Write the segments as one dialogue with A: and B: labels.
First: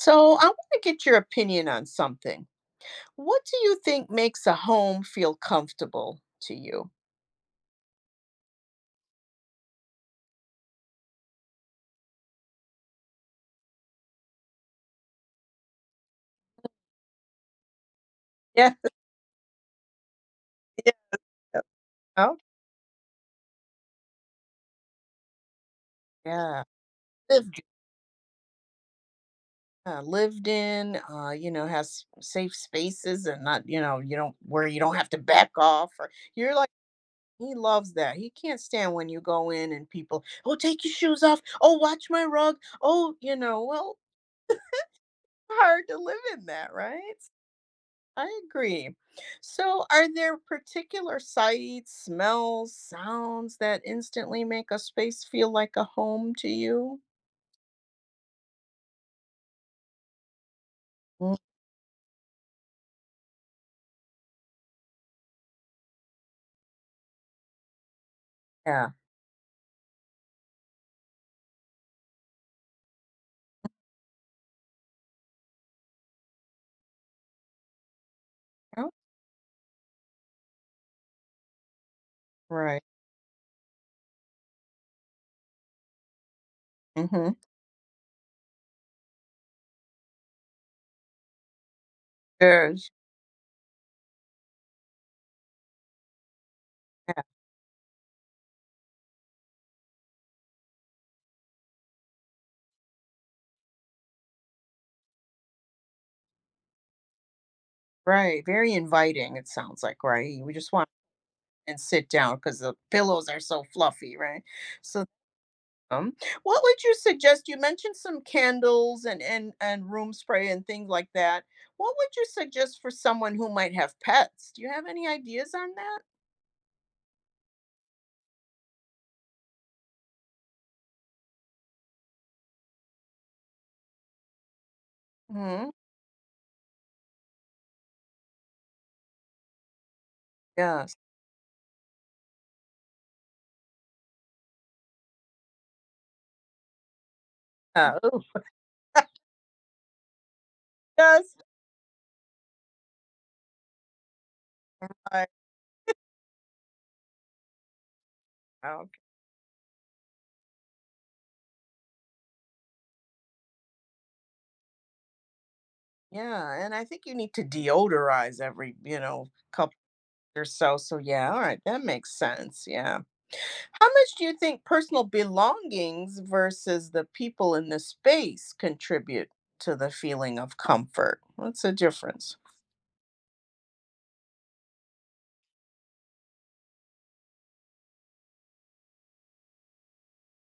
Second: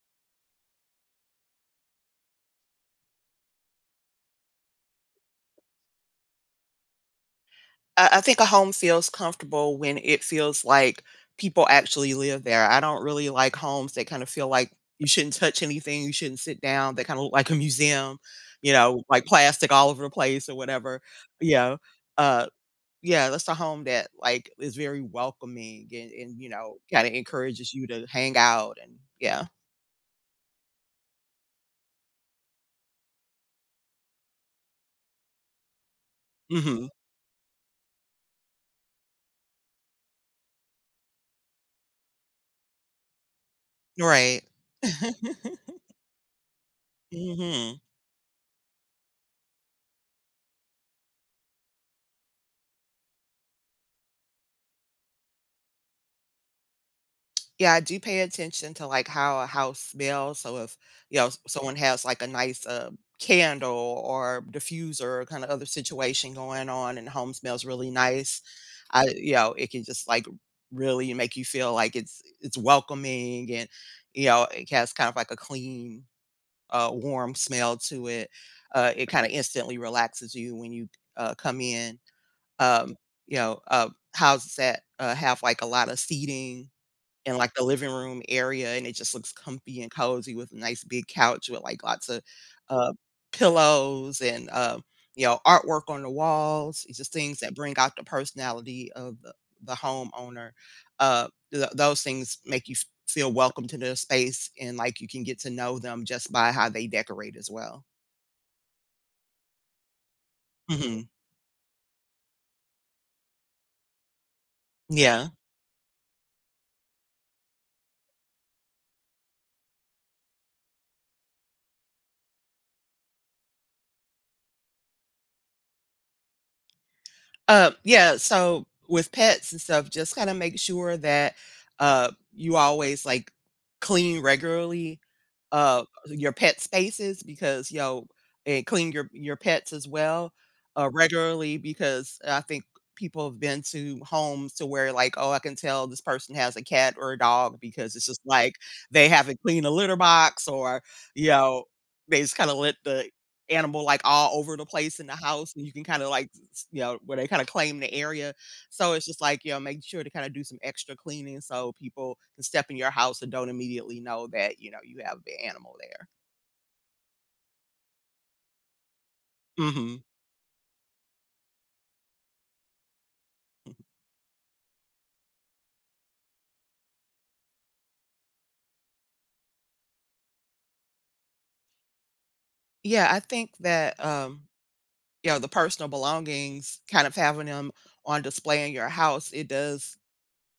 A: So, I want to get your opinion on something. What do you think makes a home feel comfortable to you?
B: I think a home feels comfortable when it feels like people actually live there. I don't really like homes that kind of feel like you shouldn't touch anything, you shouldn't sit down, that kind of look like a museum, you
A: Yeah,
B: know, like plastic all over the place or whatever.
A: yeah.
B: You know,
A: Oh,
B: uh, yeah, that's a home that like is very welcoming and you
A: yeah.
B: know, kind of
A: Lived
B: encourages you to hang out and yeah.
A: Yeah, lived in, you know, has safe spaces and not, you know, you don't where you don't have to back off, or you're like
B: Hmm.
A: he loves that. He can't stand when you go in and people, "Oh, take your shoes off. Oh, watch my rug." Oh, well,
B: Right.
A: hard to live in that, right?
B: Hmm.
A: I agree. So, are there particular sights, smells, sounds that instantly make a space feel like a home to you?
B: Yeah, I do pay attention to, like, how a house smells, so if,
A: Mm.
B: s someone has, like, a nice, candle or diffuser or kinda other situation going on and the home smells really nice,
A: Yeah.
B: I you know, it can just, like, really make you feel like it's welcoming and, you know, it has kind of like a clean, warm smell to it.
A: Oh,
B: It kinda instantly relaxes you when you, come in.
A: right.
B: Um, you know, uh, Houses that, have, like, a lot of seating
A: Mm-hmm.
B: in like the living room area, and it just looks comfy and cozy with a nice big couch with like lots of
A: there's
B: uh, pillows and you know, artwork on the walls. It's just
A: Yeah,
B: things that bring out the personality of the homeowner. Those things make you feel welcome to their space, and like you can get to know them just by how they decorate as well.
A: right. Very inviting, it sounds like, right? We just want
B: Hmm.
A: And sit down because the pillows are so fluffy, right? So,
B: Yeah.
A: um, what would you suggest? You mentioned some candles and and room spray and things like that. What would you suggest for someone who might have pets? Do you have any ideas on that?
B: Yeah, so with pets and stuff, just kinda make sure that, you always, like, clean regularly,
A: Mhm.
B: your pet spaces because, you know, and clean your pets as well,
A: Yes.
B: regularly because I think people have been to homes to where, like, "Oh, I can tell this person has a cat or a dog because
A: Yeah.
B: it's just
A: Oh.
B: like they haven't cleaned a litter box," or, you
A: Just
B: know, they just kinda let the animal, like, all over the place in the
A: I
B: house, and you can kinda, like, s you know, where they kinda claim the area.
A: out.
B: So it's just, like, you know, make sure to kinda do some extra cleaning so people can step in your house and don't immediately know that, you know, you have the animal there.
A: Yeah, and I think you need to deodorize every, couple
B: Mhm.
A: or so. So yeah, all right, that makes sense. Yeah. How much do you think personal belongings versus the people in the space contribute to the feeling of comfort? What's the difference?
B: Yeah, you know, the personal belongings, kind of having them on display in your house, it does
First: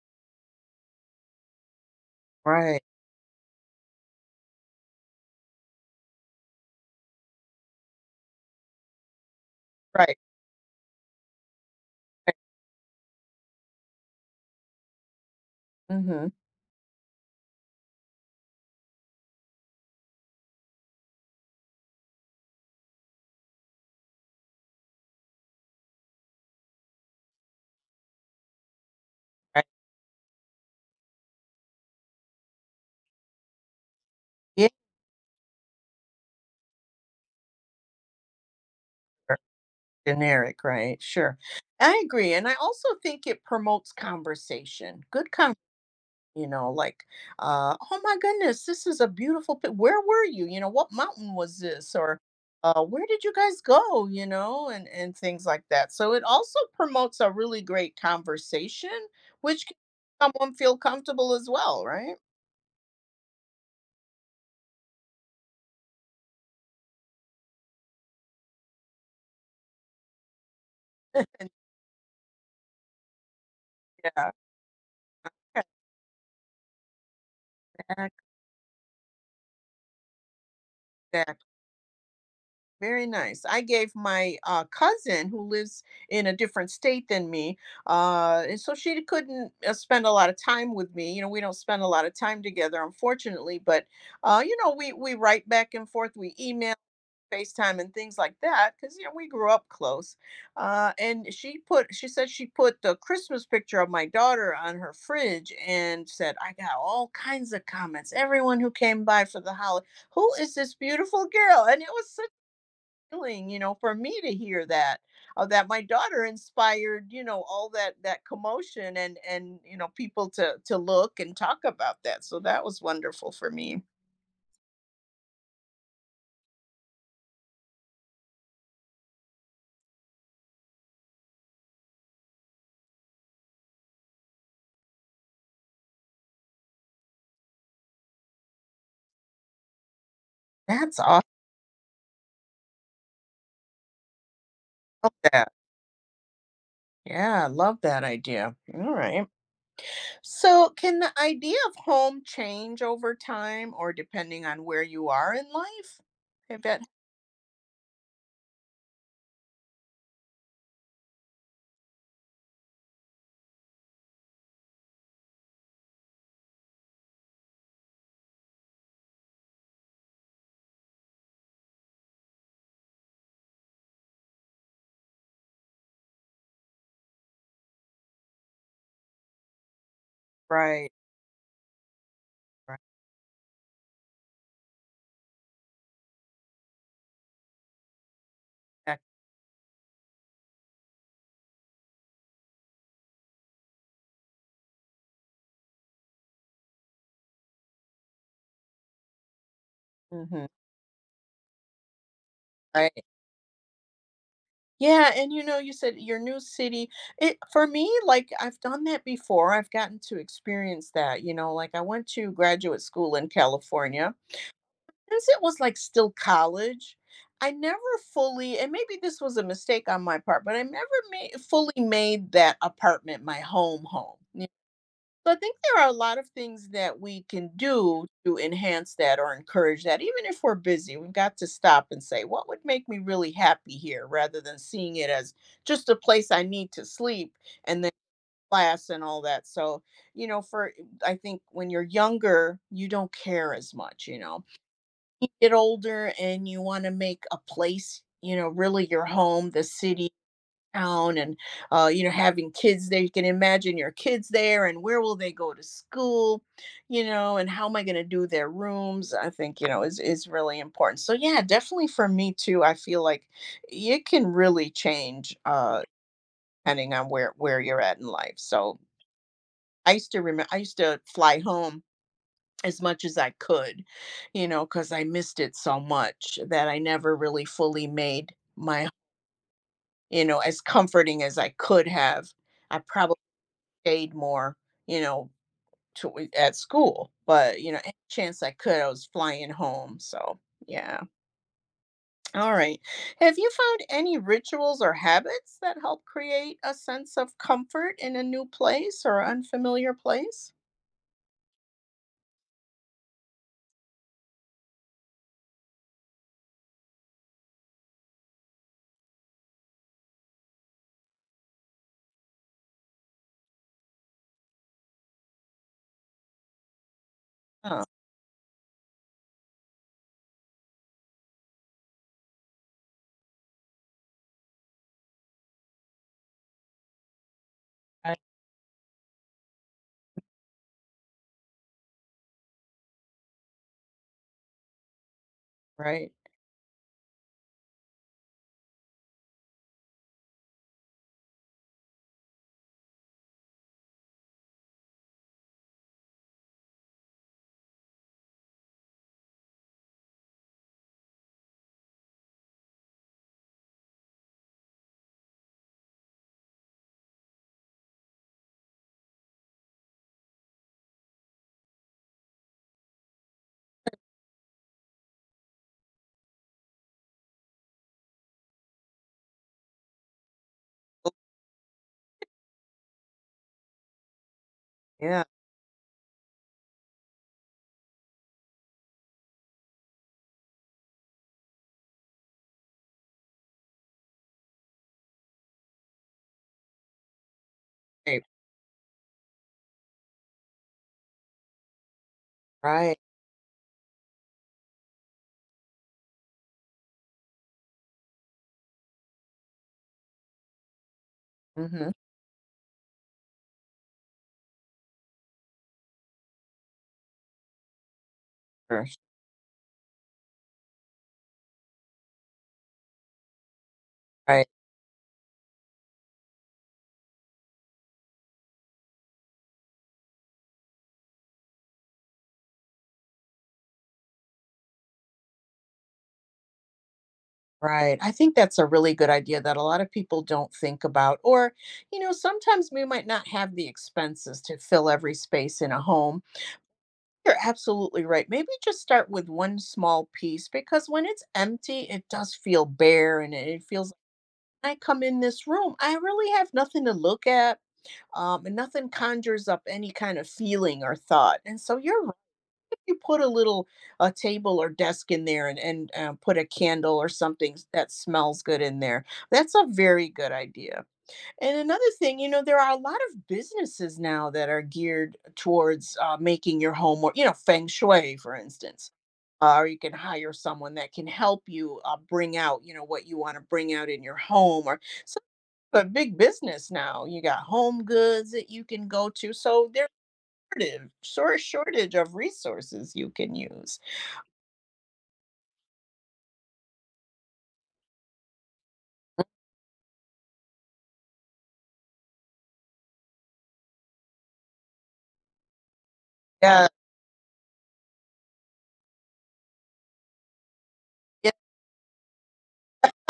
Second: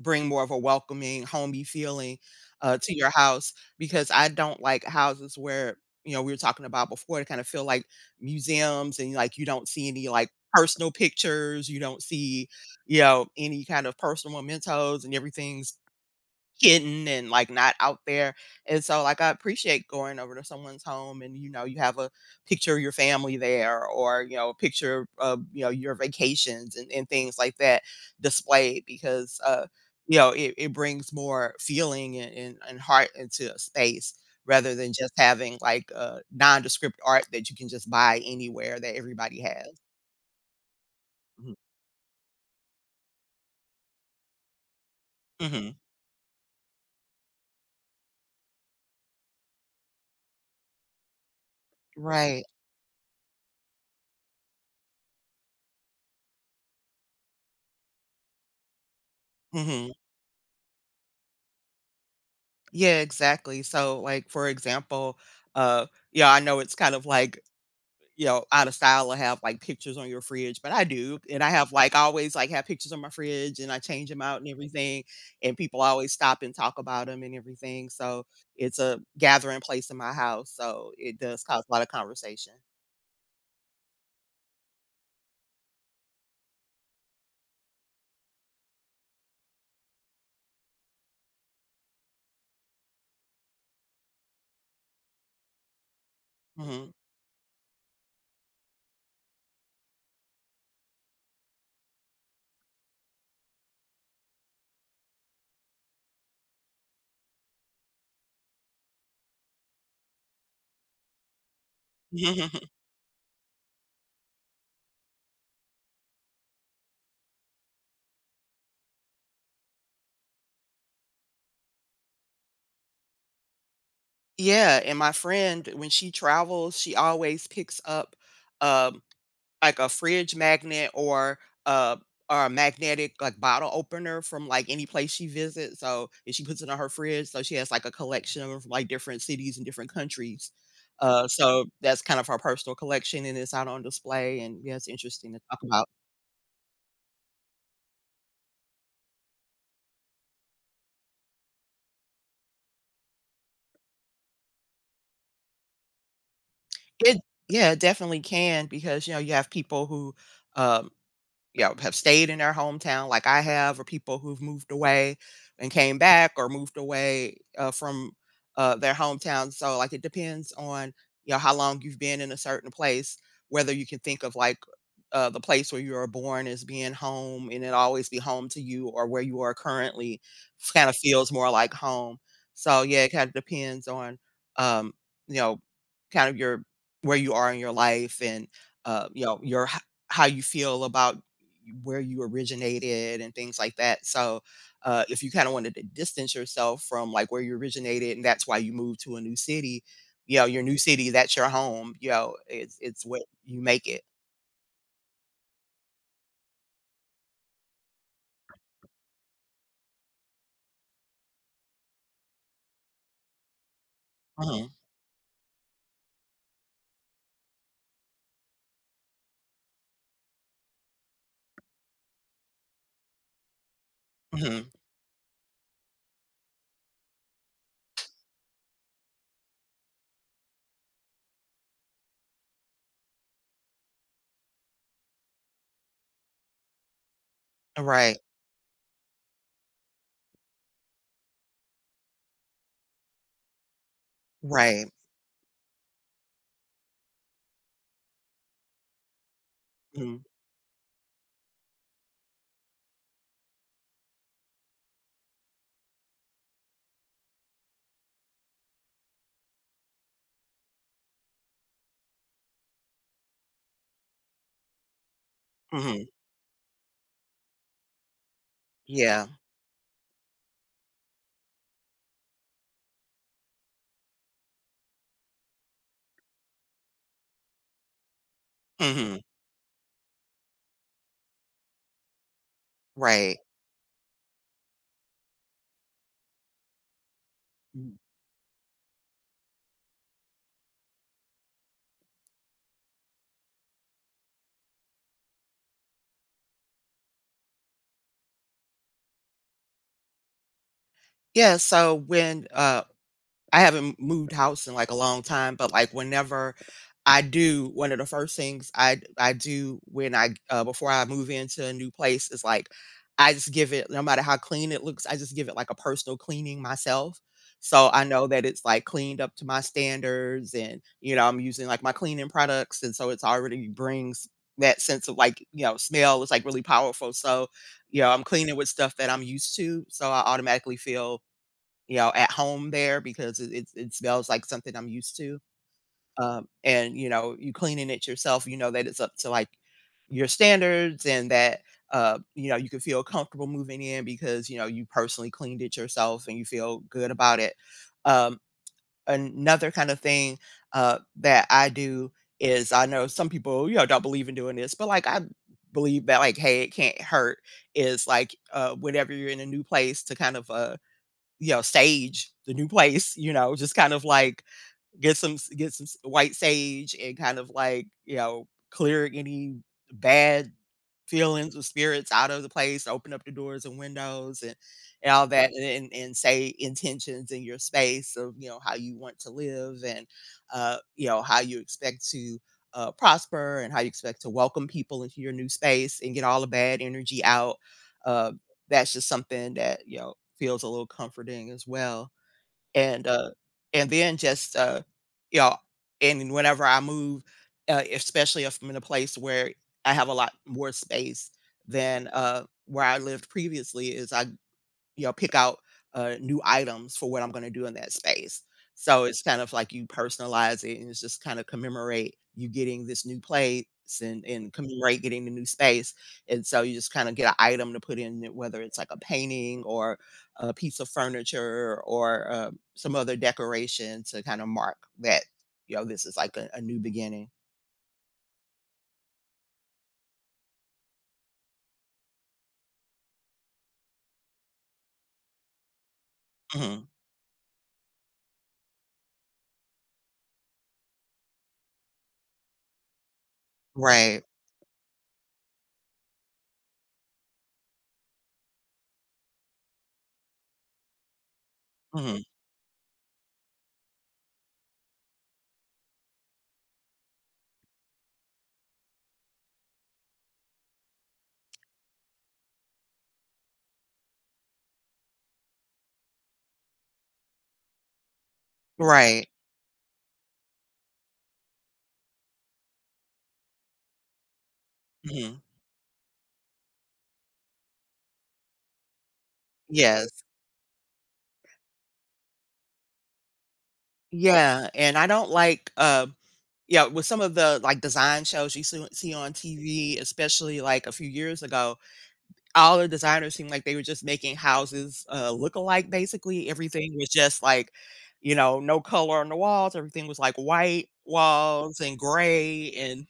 B: bring more of a welcoming, homey feeling,
A: Right.
B: to your house because I don't like houses where, you know, we were talking about before, to kinda feel like museums and, like, you don't see any,
A: Right.
B: like, personal pictures, you don't
A: Right.
B: see, you know, any kind of personal mementos and everything's
A: Mm-hmm.
B: hidden and like not out there. And so like I appreciate going over to someone's home, and you know you have a picture of your family there, or you know a picture of you know your vacations and things like that displayed because
A: Right.
B: you know it brings more feeling and and heart into a space
A: Yeah.
B: rather than just having like nondescript art that you can just buy anywhere that
A: Sure.
B: everybody has.
A: Generic, right? Sure.
B: Hmm.
A: I agree. And I also think it promotes conversation. Good conversation,
B: Hmm.
A: you know, like, oh my goodness, this is a beautiful where were you, you know, what mountain was this, or
B: Right.
A: where did you guys go, you know, and things like that, so it also promotes a really great conversation, which can
B: Hmm.
A: make someone feel comfortable as well, right?
B: Yeah, exactly. So, like, for example, uh, yeah, I know it's kind of like, you know, out of style to have like pictures on your fridge, but I do. And I have like I always like have pictures on my fridge and I change them
A: Yeah.
B: out and everything. And people always stop and talk about them and everything. So it's a gathering place in my house. So it does
A: Exactly.
B: cause a lot of conversation.
A: Very nice. I gave my, cousin who lives in a different state than me, and so she couldn't, spend a lot of time with me, you know, we don't spend a lot of time together, unfortunately, but, you know, we write back and forth, we email,
B: Hmm.
A: FaceTime, and things like that, 'cause, you know, we grew up close, and she said she put the Christmas picture of my daughter on her fridge and said, "I got all kinds of comments, everyone who came by for the holiday, who is this beautiful girl?" And it was such feeling, you know, for me to hear that, that my daughter inspired, you know, all that commotion, and you know, people to look and talk about that. So that was wonderful for me.
B: Yeah, and my friend when she travels, she always picks up um like a fridge magnet a or a magnetic, like, bottle opener from, like, any place she visits, so and she puts it on her fridge, so she has, like, a collection of, like, different cities and different countries.
A: That's awesome.
B: So that's kind of her personal collection, and it's out on display, and, yeah, it's
A: Love
B: interesting to
A: that.
B: talk about.
A: Yeah, I love that idea. All right. So, can the idea of home change over time or depending on where you are in life? I bet.
B: It Yeah, it definitely can because, you know, you have people who, um you know, have stayed in their hometown like I have, or people who've moved away and came back, or moved away from their hometown. So, like, it depends on you know how long you've been in a certain place, whether you can think of like the place where you were born as being home, and it always be home to you, or where you are currently kind
A: Right.
B: of feels more like home. So,
A: Right.
B: yeah, it kind of depends on um, you know, kind of your where you are in your life and
A: that-
B: you know how you feel about where you originated and things like that. So, if you kind of wanted to distance yourself from like where you originated and that's why you moved to a new city, you know,
A: mhm.
B: your new city, that's your home. You know, it's
A: Right.
B: what you make it.
A: Yeah. And you know, you said your new city. It, for me, like, I've done that before. I've gotten to experience that. You know, like, I went to graduate school in California.
B: Mhm,
A: Since it was like still college, I never fully, and maybe this was a mistake on my part, but I never made, fully made that apartment my home home.
B: mhm.
A: So I think there are a lot of things that we can do to enhance that or encourage that. Even if we're busy, we've got to stop and say, what would make me really happy here, rather than seeing it as just a place I need to sleep and then
B: Right,
A: class and all that. So, you know, for I think when you're younger, you don't care as much, you know.
B: right.
A: You get older and you want to make a place, you know, really your home, the city,
B: Mhm,
A: town, and you know, having kids there, you can imagine your kids there, and where will they go to school, you know, and how am I going to do their rooms, I think, you know, is really important. So yeah, definitely for me too, I feel like it can really change,
B: mhm.
A: depending on where you're at in life. So
B: Yeah.
A: I used to remember, I used to fly home as much as I could, you know, because I missed it so much that I never really fully made my,
B: Mhm.
A: you know, as comforting as I could have. I probably
B: Right.
A: stayed more, you know, to at school, but, you know, any
B: Mm.
A: chance I could, I was flying home, so, yeah. All right. Have you found any rituals or habits that help create a sense of comfort in a new place or unfamiliar place?
B: So I haven't moved house in like a long time, but like whenever I do, one of the first things I do when I before I move into a new place is like I just give it no matter how clean it looks, I just give it like a personal cleaning myself.
A: Oh,
B: So I know that it's like cleaned up to my standards and you know, I'm using like my cleaning products and so it's already brings that sense of like, you know, smell is like really powerful. So, you know,
A: right,
B: I'm cleaning with stuff that I'm used to, so I automatically feel you know, at home there because it smells like something I'm used to.
A: right.
B: And, you know, you cleaning it yourself, you know that it's up to, like, your standards and that, you know, you can feel comfortable moving in because, you know, you personally cleaned it yourself and you feel good about it. Um, Another kind of thing, that I do is I know some people, you know, don't believe in doing this, but, like, I believe that, like, "Hey, it can't hurt," is, like, whenever you're in a new place to kind of, you know, sage the new place, you know, just kind of like get some white sage and kind of like, you know, clear any bad feelings or spirits out of the place, open up the doors and windows and
A: Yeah,
B: all that, and say intentions in your space of, you know, how you want to live and, you know, how you expect to prosper and how you expect to welcome people into your new space and get all the bad energy out.
A: right,
B: Uh, that's just something that, you know, feels a little comforting as well.
A: right.
B: And, uh, and then just, you know and whenever I move, especially if I'm in a place where I have a lot more space
A: Mhm.
B: than, where I lived previously, is I you know, pick out, new items for what I'm gonna do in that space.
A: Sure.
B: So it's kind of like you personalize it, and it's just kinda commemorate you getting this new place
A: Right,
B: and commemorate getting the new space, and so you just kinda get an item to put in it, whether it's like a painting or a piece of furniture or, some other decoration to kinda mark that, you know, this is like a new beginning.
A: right. I think that's a really good idea that a lot of people don't think about, or, you know, sometimes we might not have the expenses to fill every space in a home.
B: Mhm.
A: You're absolutely right. Maybe just start with one small piece, because when it's empty, it does feel bare, and it feels like,
B: Right.
A: "When I come in this room, I really have nothing to look at, and nothing conjures up any kind of feeling or thought." And so you're right.
B: Mhm.
A: You put a table or desk in there, and put a candle or something that smells good in there. That's a very good idea. And another thing, you know, there are a lot of businesses now that are geared towards, making your home more, you know, feng shui, for instance.
B: Right.
A: Or you can hire someone that can help you, bring out, you know, what you want to bring out in your home. Or so
B: Mhm.
A: a big business now. You got home goods that you can go to. So there's
B: Yes.
A: shortage of resources you can use.
B: Yeah, and I don't like, Yeah, with some of the, like, design shows you see on TV, especially, like, a few years ago, all the designers seemed like they were just making houses, look alike, basically.
A: Yeah.
B: Everything was just, like, you know, no color on the walls, everything was, like, white
A: Yeah.
B: walls and gray and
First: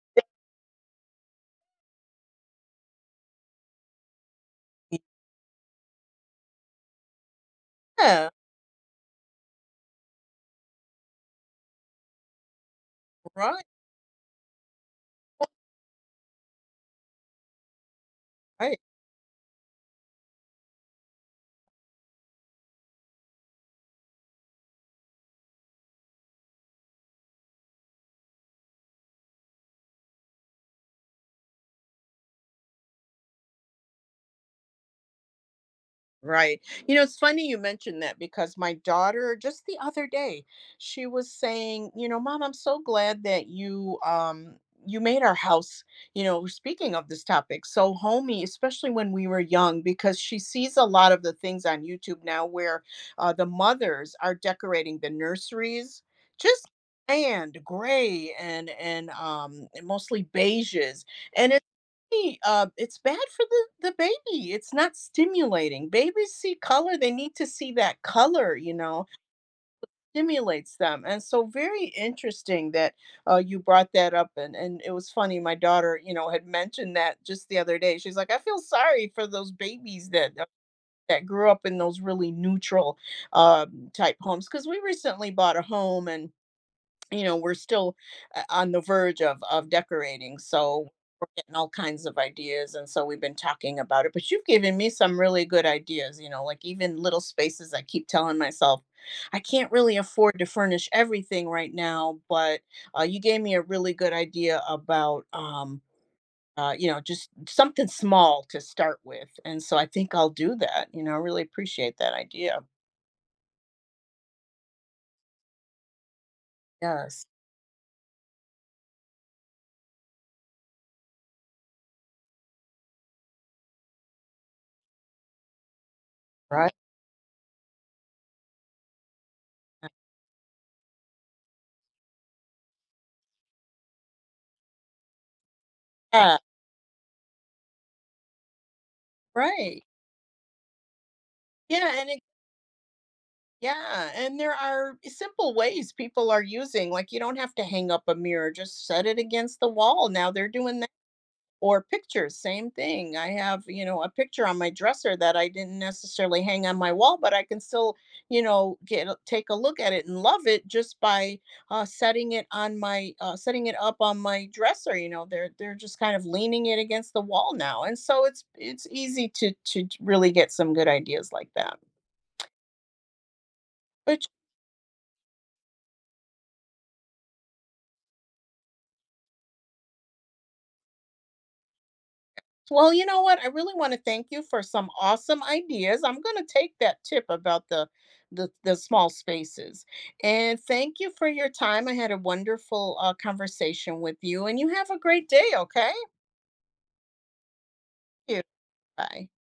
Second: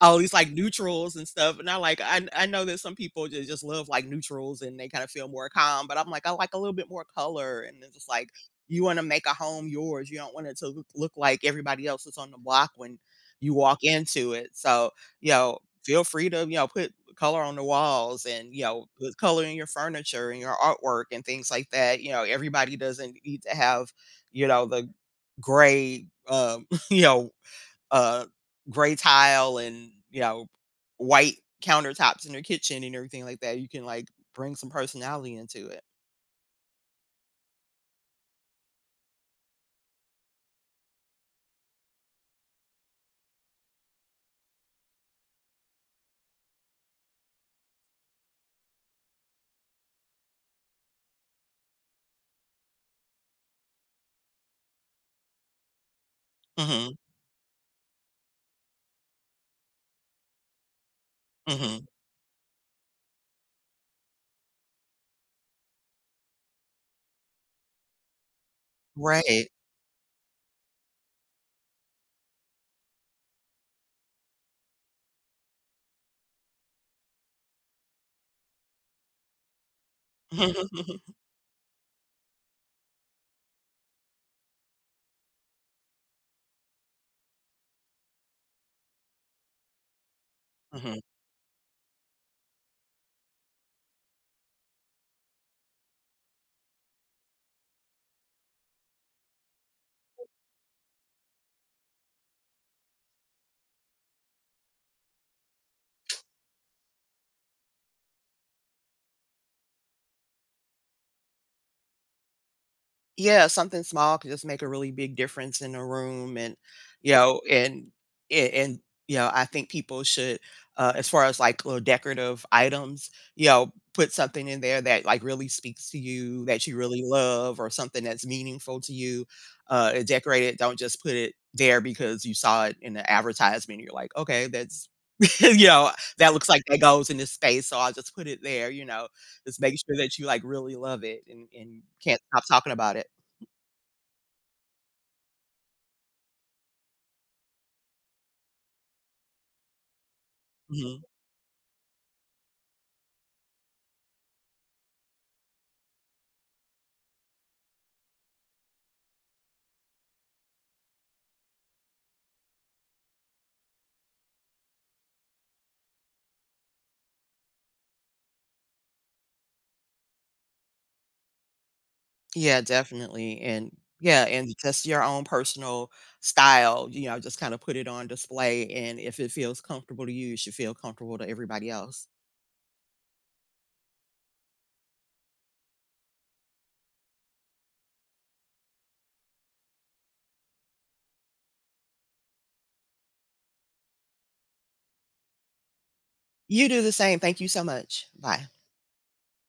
B: all these like neutrals and stuff. And I like I know that some people just love like neutrals and they kind of feel more calm, but I'm like, I like a little bit more color. And it's just like
A: Yeah.
B: you want to make a home yours. You don't want it to look like everybody else is on the block when you
A: Right.
B: walk into it. So, you know, feel free to, you know, put color on the walls and, you
A: Right.
B: know, put color in your furniture and your artwork and things like that. You know, everybody doesn't need to have, you know, the gray uh, gray tile and, you know, white countertops in your kitchen and everything like that, you can, like, bring some personality into it.
A: Right. You know, it's funny you mentioned that because my daughter, just the other day, she was saying, you know, mom, I'm so glad that you made our house, you know, speaking of this topic, so homey, especially when we were young, because she sees a lot of the things on YouTube now where, the mothers are decorating the nurseries just
B: Mhm,
A: and gray and um, mostly beiges and
B: mhm.
A: baby, it's bad for the baby. It's not stimulating. Babies see color. They need to see that color, you know,
B: Right.
A: stimulates them. And so very interesting that, you brought that up. And it was funny. My daughter, you know, had mentioned that just the other day. She's like, I feel sorry for those babies that, that grew up in those really neutral, type homes, because we recently bought a home, and you know, we're still, on the verge of decorating, so
B: Mhm.
A: we're getting all kinds of ideas, and so we've been talking about it. But you've given me some really good ideas, you know, like even little spaces. I keep telling myself, I can't really afford to furnish everything right now, but, you gave me a really good idea about. You know, just something small to start with. And so I think I'll do that. You know, I really appreciate that idea.
B: Yeah, something small could just make a really big difference in a room and, you
A: Yes.
B: know, and a- and you know, I think people should as far as like little decorative items, you know, put something in there that like really speaks to you, that
A: Right.
B: you really love or something that's meaningful to you. And decorate it. Don't just put it there because you saw it in the advertisement. You're like, okay, that's you know, that
A: Yeah,
B: looks like that goes in this space, so I'll just put it there, you know. Just make
A: right.
B: sure that you like really love it and
A: Yeah, and
B: can't stop talking about it.
A: Yeah, and there are simple ways people are using, like, you don't have to hang up a mirror, just set it against the wall. Now they're doing that.
B: Mhm.
A: Or pictures, same thing. I have, you know, a picture on my dresser that I didn't necessarily hang on my wall, but I can still, you know, get a- take a look at it and love it just by, setting it on my, setting it up on my dresser. You know, they're just kind of leaning it against the wall now, and so it's easy to really get some good ideas like that.
B: Yeah, definitely, and yeah,
A: But
B: and just your own personal style, you know, just kinda put it on display, and if it feels comfortable to you, it should feel comfortable to everybody else.
A: Well, you know what? I really want to thank you for some awesome ideas. I'm going to take that tip about the small spaces. And thank you for your time. I had a wonderful, conversation with you, and you have a great day, okay?
B: You do the same. Thank you so much.
A: Thank you.
B: Bye.
A: Bye.